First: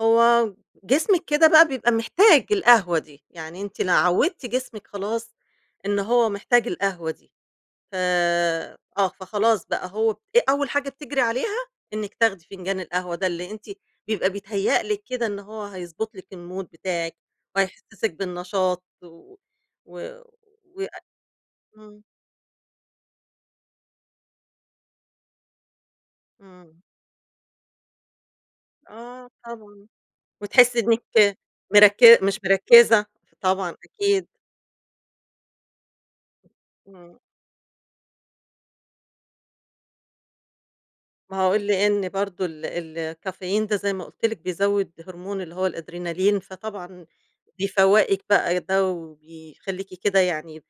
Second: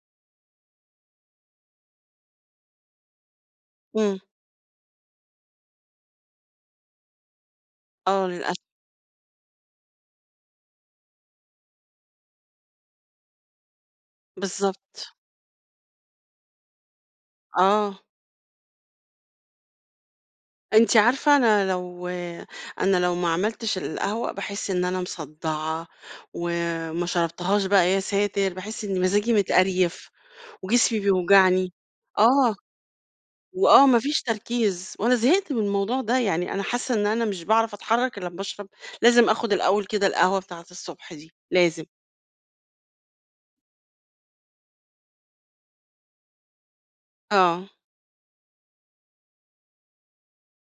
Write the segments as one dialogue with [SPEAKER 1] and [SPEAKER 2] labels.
[SPEAKER 1] هو جسمِك كده بقى بيبقى محتاج القهوة دي، يعني أنتِ لو
[SPEAKER 2] امم.
[SPEAKER 1] عوّدتِ جسمِك خلاص إن هو محتاج القهوة دي، ف
[SPEAKER 2] آه للأس
[SPEAKER 1] آه، فخلاص بقى هو [unintelligible] أول حاجة بتجْري عليها إنِك تاخدي فنجان القهوة ده اللي أنتِ بيبقى بيتهيأ لِك
[SPEAKER 2] بالضبط.
[SPEAKER 1] كده إن هو هيضبّط لِك المود بتاعِك
[SPEAKER 2] آه.
[SPEAKER 1] وهيحسّسِك بالنشاط و و وي
[SPEAKER 2] أنتِ عارفة أنا
[SPEAKER 1] امم.
[SPEAKER 2] لو أنا لو ما عملتش القهوة باحس إن أنا مصدّعة،
[SPEAKER 1] امم.
[SPEAKER 2] وما شربتهاش بقى يا ساتر باحس إني
[SPEAKER 1] آه
[SPEAKER 2] مزاجي
[SPEAKER 1] طبعًا،
[SPEAKER 2] متقريف،
[SPEAKER 1] وتحسّي
[SPEAKER 2] وجسمي
[SPEAKER 1] إنِك
[SPEAKER 2] بيوجعني
[SPEAKER 1] مركّ مش
[SPEAKER 2] آه.
[SPEAKER 1] مركّزة، طبعًا،
[SPEAKER 2] وآه ما فيش
[SPEAKER 1] أكيد.
[SPEAKER 2] تركيز وأنا زهقت من الموضوع ده، يعني أنا حاسّة إن
[SPEAKER 1] إمم.
[SPEAKER 2] أنا مش باعرف أتحرّك إلا لمّا أشرَب لازم آخُد الأول كده القهوة بتاعة الصبح دي،
[SPEAKER 1] ما هو
[SPEAKER 2] لازم.
[SPEAKER 1] لأن برضه ال ال الكافيين ده زي ما قُلت لِك بيزوّد هرمون اللي هو الأدرينالين، فطبعًا
[SPEAKER 2] آه.
[SPEAKER 1] بيفوّقِك بقى، ده وبيخلّيكِ كده يعني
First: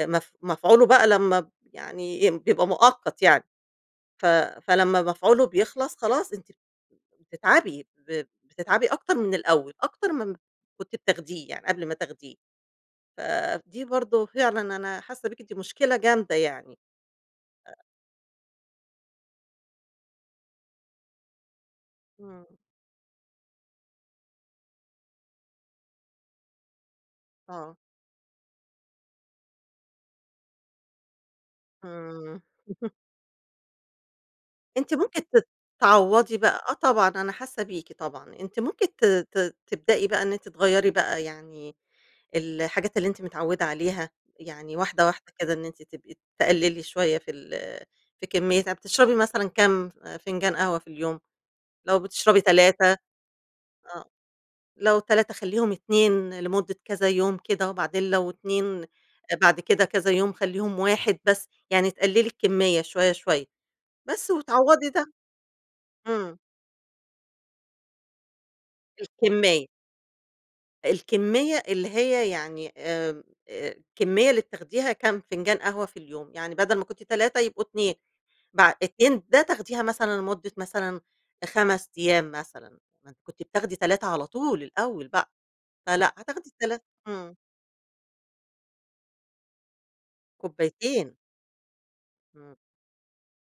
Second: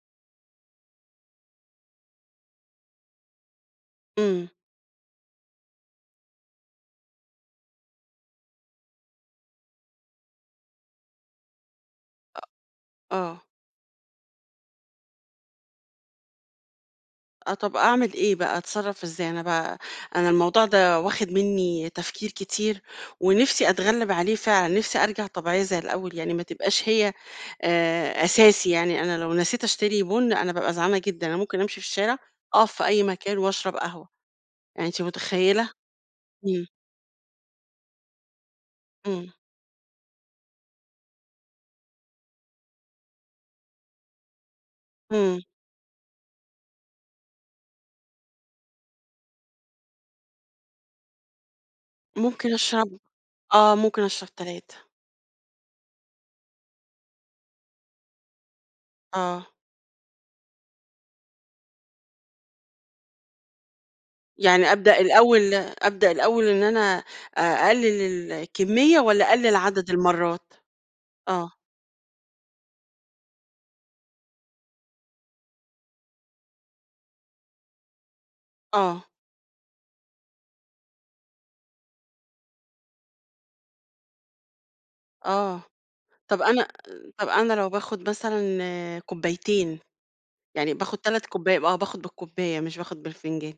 [SPEAKER 1] مف مفعولُه بقى لما ب يعني بيبقى مؤقت يعني، ف
[SPEAKER 2] امم.
[SPEAKER 1] فلمّا مفعوله بيخلَص خلاص أنتِ بتتعبي، ب بتتعبي أكتر من الأول، أكتر من [unintelligible] كنت بتاخديه يعني قبل ما تاخديه.
[SPEAKER 2] أ آه.
[SPEAKER 1] فدي برضه فعلًا أنا حاسّة بيكِ دي مشكلة جامدة يعني.
[SPEAKER 2] آه، طَب
[SPEAKER 1] أ
[SPEAKER 2] أعمل إيه بقى، أتصرّف إزاي أنا بقى؟ أنا الموضوع ده واخِد مني تفكير
[SPEAKER 1] إمم.
[SPEAKER 2] كتير، ونِفسي أتغلّب عليه فعلًا، نِفسي أرجع طبيعية زي الأول يعني ما تبقاش هي
[SPEAKER 1] آه.
[SPEAKER 2] آآ، أساسي يعني أنا لو نسيت أشتري بُن أنا بابقى زعلانة جدًا، أنا ممكن أمشي في الشارع
[SPEAKER 1] آمم.
[SPEAKER 2] أقف في أي مكان وأشرب قهوة. يعني
[SPEAKER 1] أنتِ
[SPEAKER 2] أنتِ
[SPEAKER 1] ممكن ت
[SPEAKER 2] متخيلة؟
[SPEAKER 1] تعوّضي بقى
[SPEAKER 2] امم.
[SPEAKER 1] آه طبعًا أنا حاسّة بيكِ طبعًا، أنتِ ممكن ت
[SPEAKER 2] امم.
[SPEAKER 1] ت تبدئي بقى إن أنتِ تغيَّري بقى يعني الحاجات اللي أنتِ متعوّدة عليها يعني واحدة، واحدة
[SPEAKER 2] امم.
[SPEAKER 1] كده إن أنتِ تبقي تقلّلي شوية في ال في كمّياتها، بتشربي مثلًا كام فنجان قهوة في اليوم، لو بتشربي
[SPEAKER 2] ممكن
[SPEAKER 1] 3
[SPEAKER 2] أشرب آه ممكن
[SPEAKER 1] آه
[SPEAKER 2] أشرب 3
[SPEAKER 1] لو 3 خلّيهم 2 لمُدّة كذا يوم كده، وبعدين لو 2
[SPEAKER 2] آه.
[SPEAKER 1] بعد كده كذا يوم خلّيهم 1 بس يعني تقلّلي الكميّة شوية، شوية بس
[SPEAKER 2] يعني
[SPEAKER 1] وتعوّضي
[SPEAKER 2] أبدأ
[SPEAKER 1] ده.
[SPEAKER 2] الأول أبدأ
[SPEAKER 1] امم.
[SPEAKER 2] الأول إن أنا أ أقلِّل الكميّة والّا أقلّل
[SPEAKER 1] الكمّية.
[SPEAKER 2] عدد المرات؟ آه.
[SPEAKER 1] الكمّية اللي هي يعني آمم، الكمّية اللي بتاخديها كام فنجان قهوة في اليوم يعني بدل ما كنتِ 3 يبقوا 2 بع
[SPEAKER 2] آه.
[SPEAKER 1] 2 ده تاخديها مثلًا لمدة مثلًا 5 أيام مثلًا م كنتِ بتاخدي 3 على طول الأول بقى
[SPEAKER 2] آه،
[SPEAKER 1] فلأ
[SPEAKER 2] طَب
[SPEAKER 1] هتاخدي
[SPEAKER 2] أنا
[SPEAKER 1] التلا
[SPEAKER 2] طَب
[SPEAKER 1] امم.
[SPEAKER 2] أنا لو باخد مثلًا كوبايتين، يعني باخد
[SPEAKER 1] كوبايتين.
[SPEAKER 2] 3 كوبّا آه، باخُد
[SPEAKER 1] امم.
[SPEAKER 2] بالكوبّاية مش باخُد بالفنجان.